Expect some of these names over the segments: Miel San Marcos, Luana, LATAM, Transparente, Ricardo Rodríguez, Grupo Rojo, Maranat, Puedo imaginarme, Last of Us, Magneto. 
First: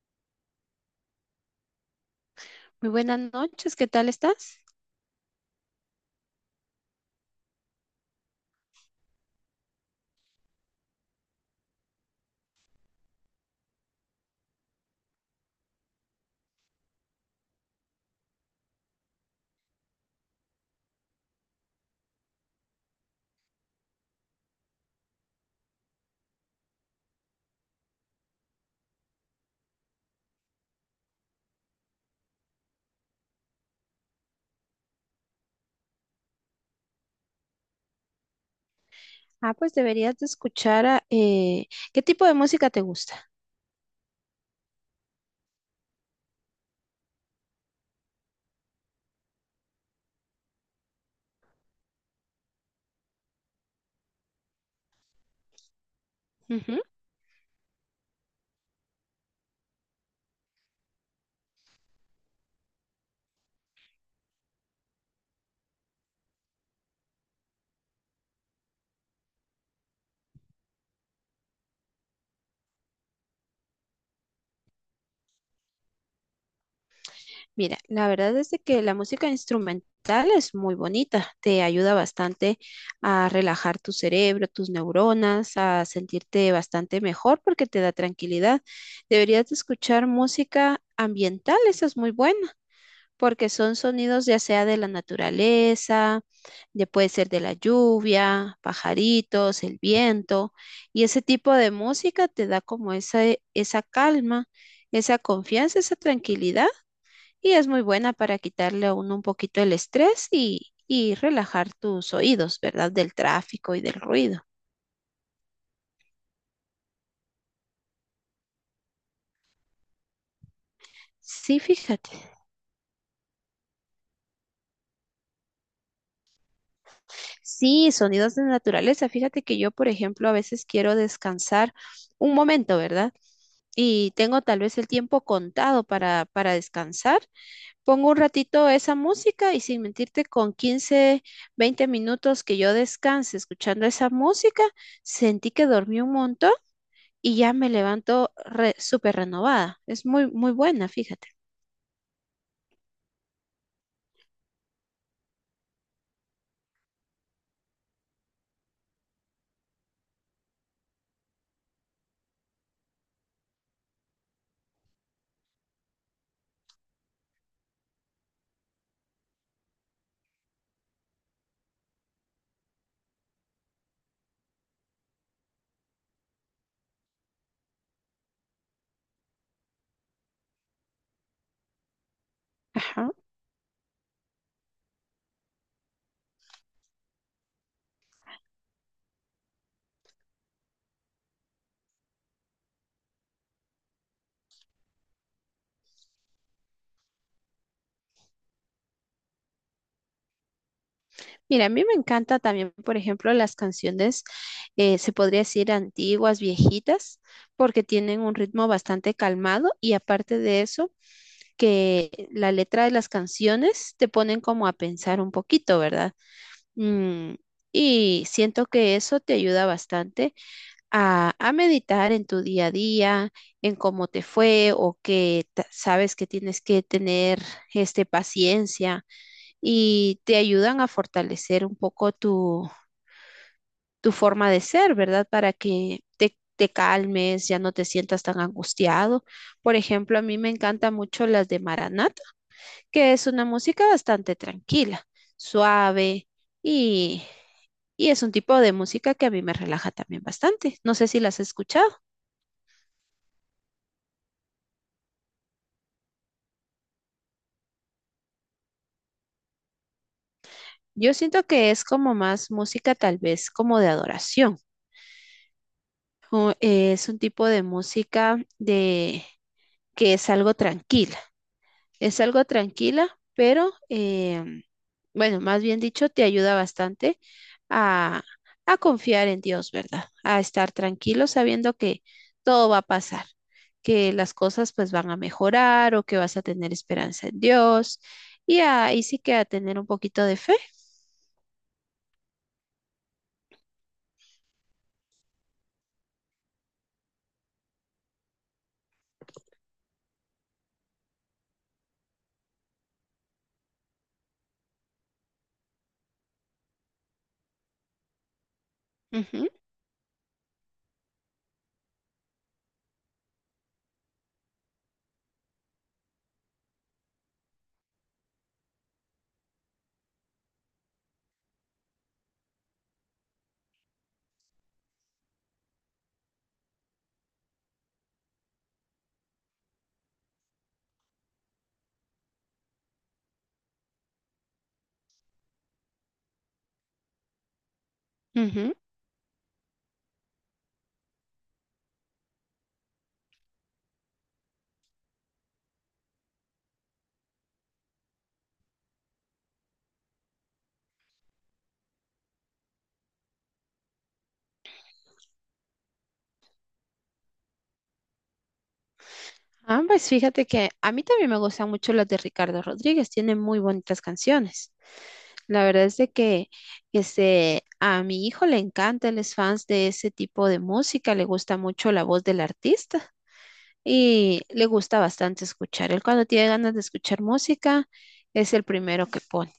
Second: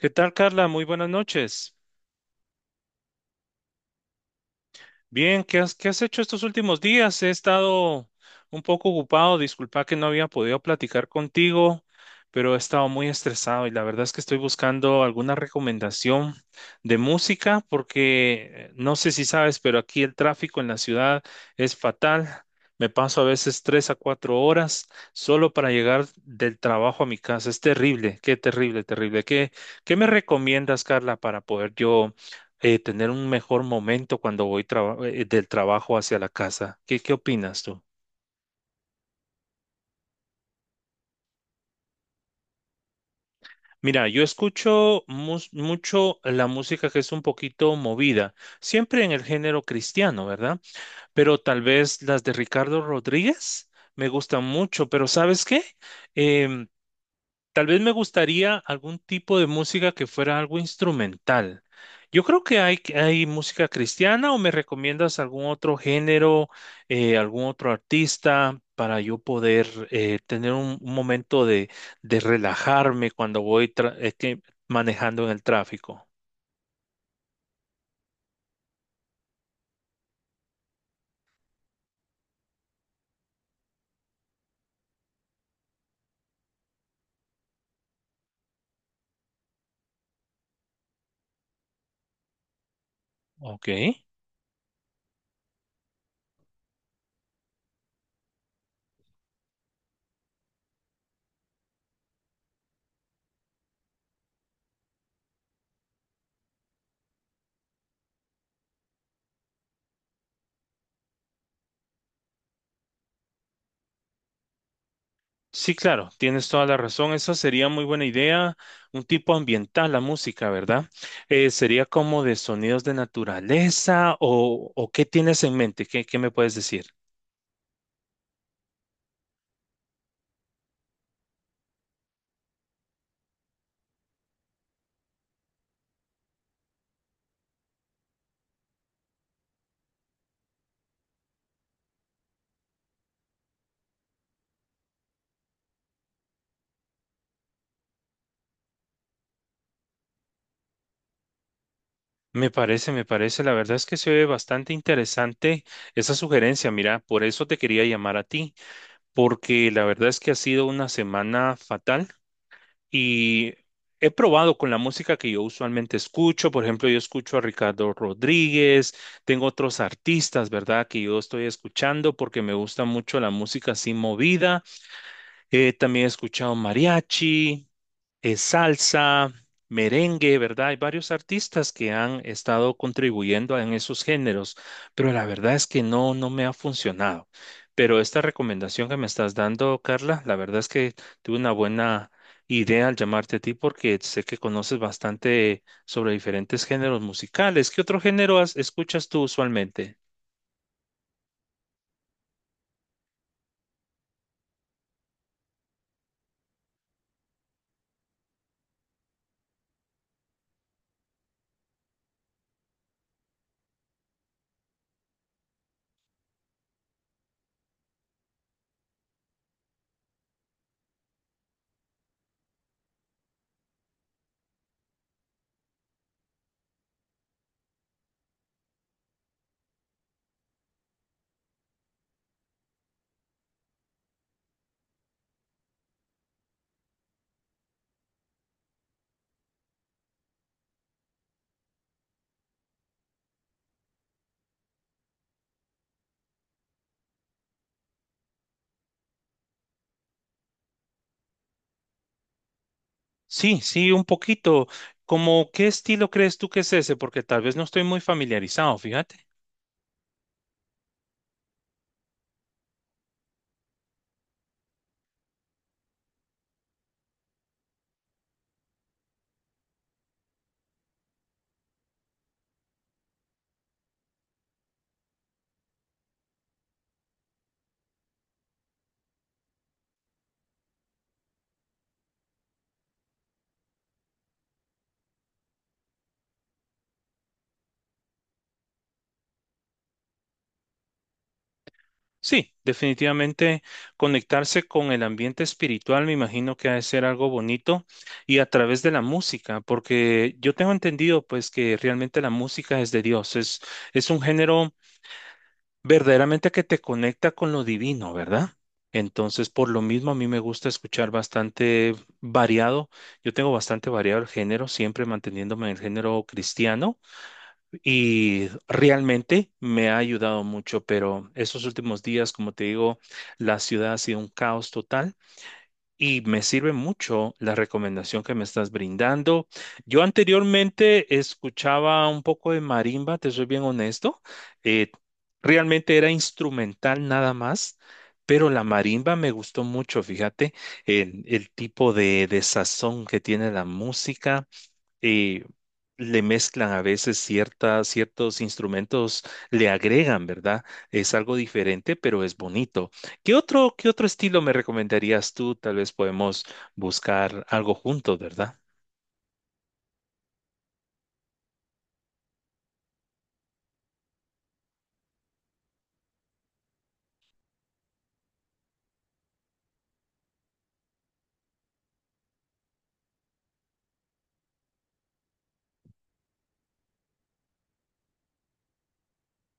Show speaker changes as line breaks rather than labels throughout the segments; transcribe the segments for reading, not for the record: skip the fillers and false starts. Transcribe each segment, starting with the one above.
¿Qué tal, Carla? Muy buenas noches.
Muy buenas noches, ¿qué tal estás?
Bien, ¿qué has hecho estos últimos días? He estado un poco ocupado, disculpa que no había podido platicar contigo, pero he estado muy estresado y la verdad es que estoy buscando alguna recomendación de música porque no sé si sabes, pero aquí el tráfico en la ciudad es fatal. Me paso a veces tres a cuatro horas solo para llegar del trabajo a mi casa. Es terrible, qué terrible, terrible. ¿Qué, qué me recomiendas, Carla, para poder yo tener un mejor momento cuando voy del trabajo hacia la casa? ¿Qué, qué opinas tú?
Ah, pues deberías de escuchar a, ¿qué tipo de música te gusta?
Mira, yo escucho mucho la música que es un poquito movida, siempre en el género cristiano, ¿verdad? Pero tal vez las de Ricardo Rodríguez me gustan mucho, pero ¿sabes qué? Em,
Ujú.
Tal vez me gustaría algún tipo de música que fuera algo instrumental. Yo creo que hay música cristiana, o me recomiendas algún otro género, algún otro artista para yo poder tener un momento de relajarme cuando voy manejando en el tráfico.
Mira, la verdad es de que la música instrumental es muy bonita, te ayuda bastante a relajar tu cerebro, tus neuronas, a sentirte bastante mejor porque te da tranquilidad. Deberías de escuchar música ambiental, esa es muy buena, porque
Ok.
son sonidos ya sea de la naturaleza, de, puede ser de la lluvia, pajaritos, el viento, y ese tipo de música te da como esa calma, esa confianza, esa tranquilidad, y es muy buena para quitarle a uno un poquito el estrés y relajar tus oídos, ¿verdad? Del tráfico y del ruido.
Sí, claro, tienes toda la razón. Esa sería muy buena idea. Un tipo ambiental, la música, ¿verdad?
Sí,
Sería
fíjate.
como de sonidos de naturaleza, o ¿qué tienes en mente? ¿Qué, qué me puedes decir?
Sí, sonidos de naturaleza. Fíjate que yo, por ejemplo, a veces quiero descansar un momento, ¿verdad? Y tengo tal vez el tiempo contado para descansar. Pongo un ratito esa música y sin mentirte, con 15, 20 minutos que yo descanse escuchando esa música, sentí que dormí un montón y ya me levanto súper renovada. Es muy, muy buena, fíjate.
Me parece, me parece. La verdad es que se ve bastante interesante esa sugerencia. Mira, por eso te quería llamar a ti, porque la verdad es que ha sido una semana fatal. Y he probado con la música que yo usualmente escucho, por ejemplo, yo escucho a Ricardo Rodríguez, tengo otros artistas, ¿verdad? Que yo estoy escuchando porque me gusta mucho la música así movida. También he escuchado mariachi, salsa, merengue, ¿verdad? Hay varios artistas que han estado
Ajá.
contribuyendo en esos géneros, pero la verdad es que no me ha funcionado. Pero esta recomendación que me estás dando, Carla, la verdad es que tuve una buena idea al llamarte a ti porque sé que conoces bastante sobre diferentes géneros musicales. ¿Qué otro género escuchas tú usualmente?
Mira, a mí me encanta también, por ejemplo, las canciones, se podría decir antiguas, viejitas, porque tienen un ritmo bastante calmado y aparte de eso, que la letra de las canciones te ponen como a pensar un poquito, ¿verdad? Mm, y siento que eso te ayuda bastante a meditar en tu día a día, en cómo te fue o sabes que tienes que tener este, paciencia y te ayudan a fortalecer un poco tu forma de ser, ¿verdad? Para que te calmes, ya no te sientas tan angustiado. Por ejemplo, a mí me encantan mucho las de Maranat, que es una música bastante tranquila, suave y, y es un tipo de música que a mí me relaja también bastante. No sé si las has escuchado.
Sí, sí, un poquito. ¿Como qué estilo crees tú que es ese? Porque tal vez no estoy muy familiarizado, fíjate.
Yo siento que es como más música tal vez como de adoración, o, es un tipo de música de que es algo tranquila. Es algo tranquila, pero bueno, más bien dicho, te ayuda bastante a, a confiar en Dios, ¿verdad? A estar tranquilo sabiendo que todo va a pasar, que las cosas pues van a mejorar o que vas a tener esperanza en Dios y ahí sí que a tener un poquito de fe.
Sí, definitivamente conectarse con el ambiente espiritual me imagino que ha de ser algo bonito, y a través de la música, porque yo tengo entendido pues que realmente la música es de Dios, es un género verdaderamente que te conecta con lo divino, ¿verdad? Entonces, por lo mismo a mí me gusta escuchar bastante variado, yo tengo bastante variado el género, siempre manteniéndome en el género cristiano. Y realmente me ha ayudado mucho, pero estos últimos días, como te digo, la ciudad ha sido un caos total y me sirve mucho la recomendación que me estás brindando. Yo anteriormente escuchaba un poco de marimba, te soy bien honesto. eh, Realmente era instrumental nada más, pero
Ujú,
la
ujú.
marimba me gustó mucho, fíjate, el tipo de sazón que tiene la música. eh, Le mezclan a veces ciertas, ciertos instrumentos, le agregan, ¿verdad? Es algo diferente, pero es bonito. Qué otro estilo me recomendarías tú? Tal vez podemos buscar algo juntos, ¿verdad?
Ah, pues fíjate que a mí también me gustan mucho las de Ricardo Rodríguez, tiene muy bonitas canciones. La verdad es de que este, a mi hijo le encanta, él es fans de ese tipo de música, le gusta mucho la voz del artista y le gusta bastante escuchar. Él cuando tiene ganas de escuchar música es el primero que pone,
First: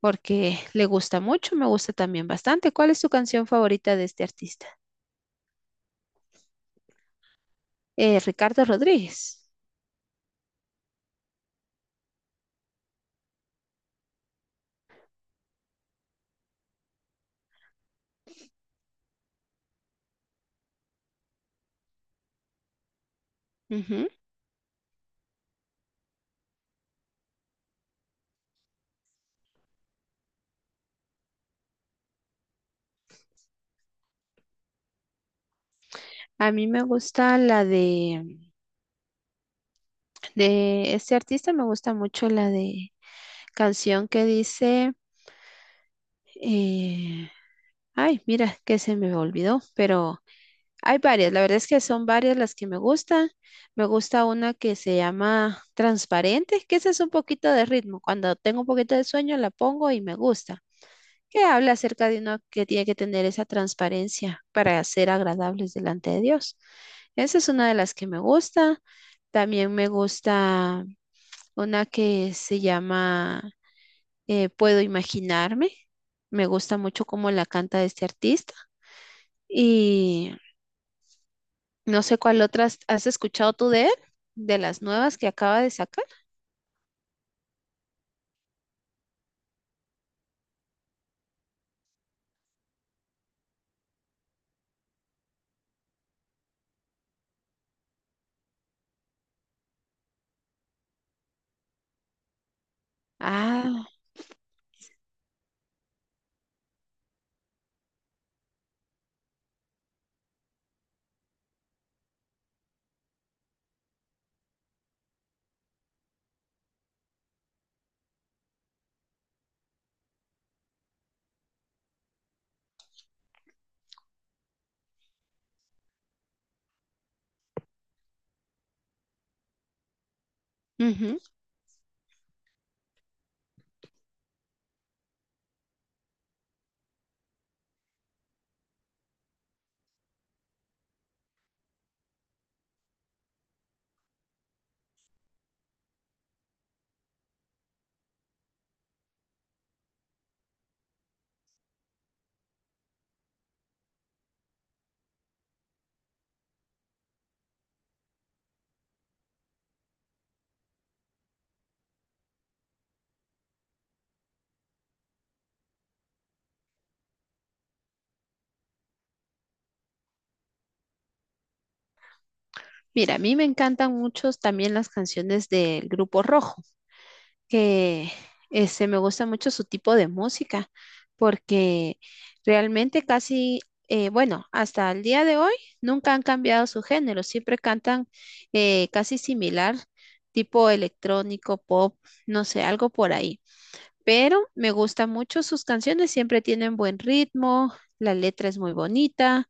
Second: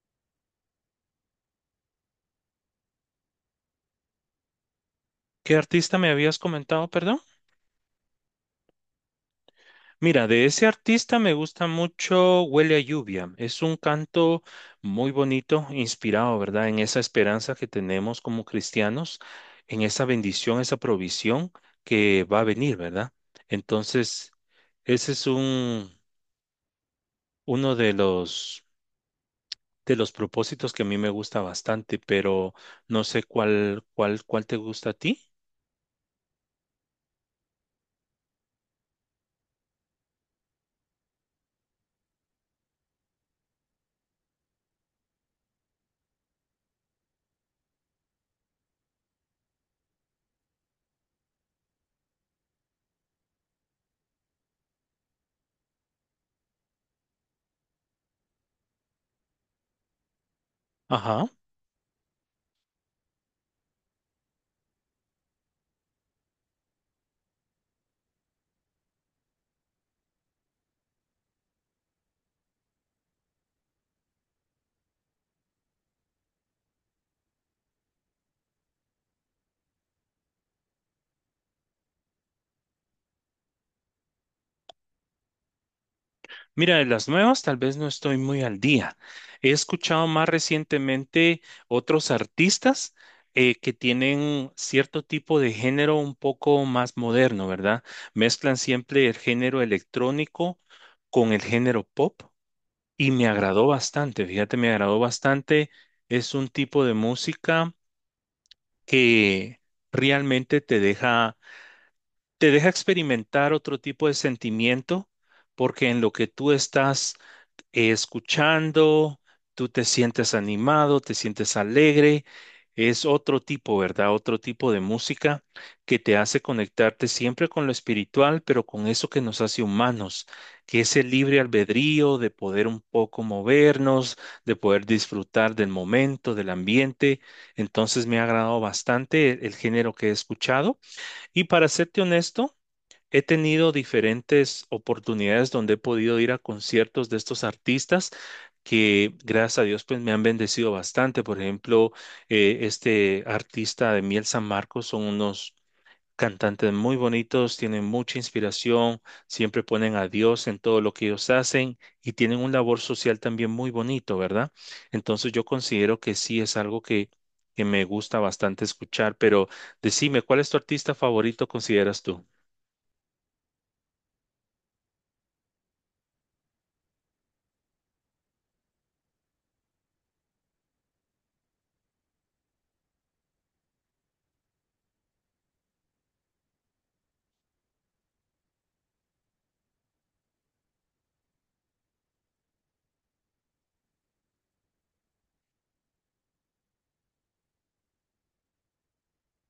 porque le gusta mucho, me gusta también bastante. ¿Cuál es tu canción favorita de este artista?
¿Qué artista me habías comentado, perdón?
Ricardo Rodríguez.
Mira, de ese artista me gusta mucho Huele a Lluvia. Es un canto muy bonito, inspirado, ¿verdad? En esa esperanza que tenemos como cristianos, en esa bendición, esa provisión que va a venir, ¿verdad?
Ujú.
Entonces, ese es un, uno de los propósitos que a mí me gusta bastante, pero no sé cuál te gusta a ti.
A mí me gusta la de este artista, me gusta mucho la de canción que dice... eh, Ay, mira, que se me olvidó, pero hay varias. La verdad es que son varias las que me gustan. Me gusta una que se llama Transparente, que esa es un poquito de ritmo. Cuando tengo un poquito de sueño la pongo y me gusta.
Ajá.
Que habla acerca de uno que tiene que tener esa transparencia para ser agradables delante de Dios. Esa es una de las que me gusta. También me gusta una que se llama Puedo imaginarme. Me gusta mucho cómo la canta este artista. Y no sé cuál otras has escuchado tú de él, de las nuevas que acaba de sacar.
Mira, de las nuevas tal vez no estoy muy al día. He escuchado más recientemente otros artistas que tienen cierto tipo de género un poco más moderno, ¿verdad? Mezclan siempre el género electrónico con el género pop y me agradó
Ah,
bastante, fíjate, me agradó bastante. Es un tipo de música que realmente te deja experimentar otro tipo de sentimiento porque en lo que tú estás escuchando, tú te sientes animado, te sientes alegre. Es otro tipo, ¿verdad? Otro tipo de música que te hace conectarte siempre con lo espiritual, pero con eso que nos hace humanos, que es el
ujú.
libre albedrío de poder un poco movernos, de poder disfrutar del momento, del ambiente. Entonces me ha agradado bastante el género que he escuchado. Y para serte honesto, he tenido diferentes oportunidades donde he podido ir a conciertos de estos artistas que gracias a Dios pues me han bendecido bastante. Por ejemplo, este artista de Miel San Marcos, son unos cantantes muy bonitos, tienen mucha inspiración, siempre ponen a Dios en todo lo que ellos hacen y tienen un labor social también muy bonito, ¿verdad? Entonces yo considero que sí es algo que me gusta bastante escuchar, pero decime, ¿cuál es tu artista favorito consideras tú?
Mira, a mí me encantan mucho también las canciones del Grupo Rojo, que este, me gusta mucho su tipo de música, porque realmente casi, bueno, hasta el día de hoy nunca han cambiado su género, siempre cantan casi similar, tipo electrónico, pop, no sé, algo por ahí, pero me gustan mucho sus canciones, siempre tienen buen ritmo, la letra es muy bonita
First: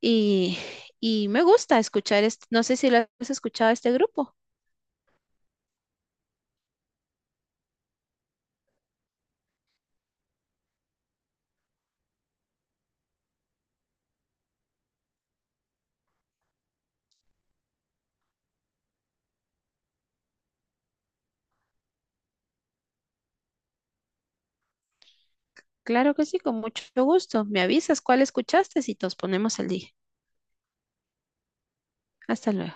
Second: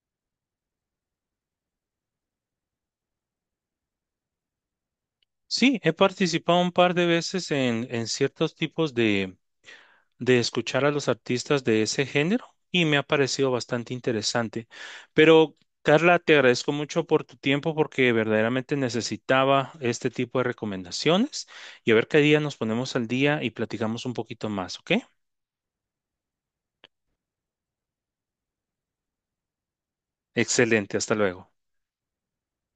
y, y me gusta escuchar, este, no sé si lo has escuchado este grupo.
Sí, he participado un par de veces en ciertos tipos de escuchar a los artistas de ese género y me ha parecido bastante interesante. Pero, Carla, te agradezco mucho por tu tiempo porque verdaderamente necesitaba este tipo de recomendaciones y a ver qué día nos ponemos al día y platicamos un poquito más, ¿ok?
Claro que sí, con mucho gusto. Me avisas cuál escuchaste y nos ponemos al día.
Excelente, hasta luego.
Hasta luego.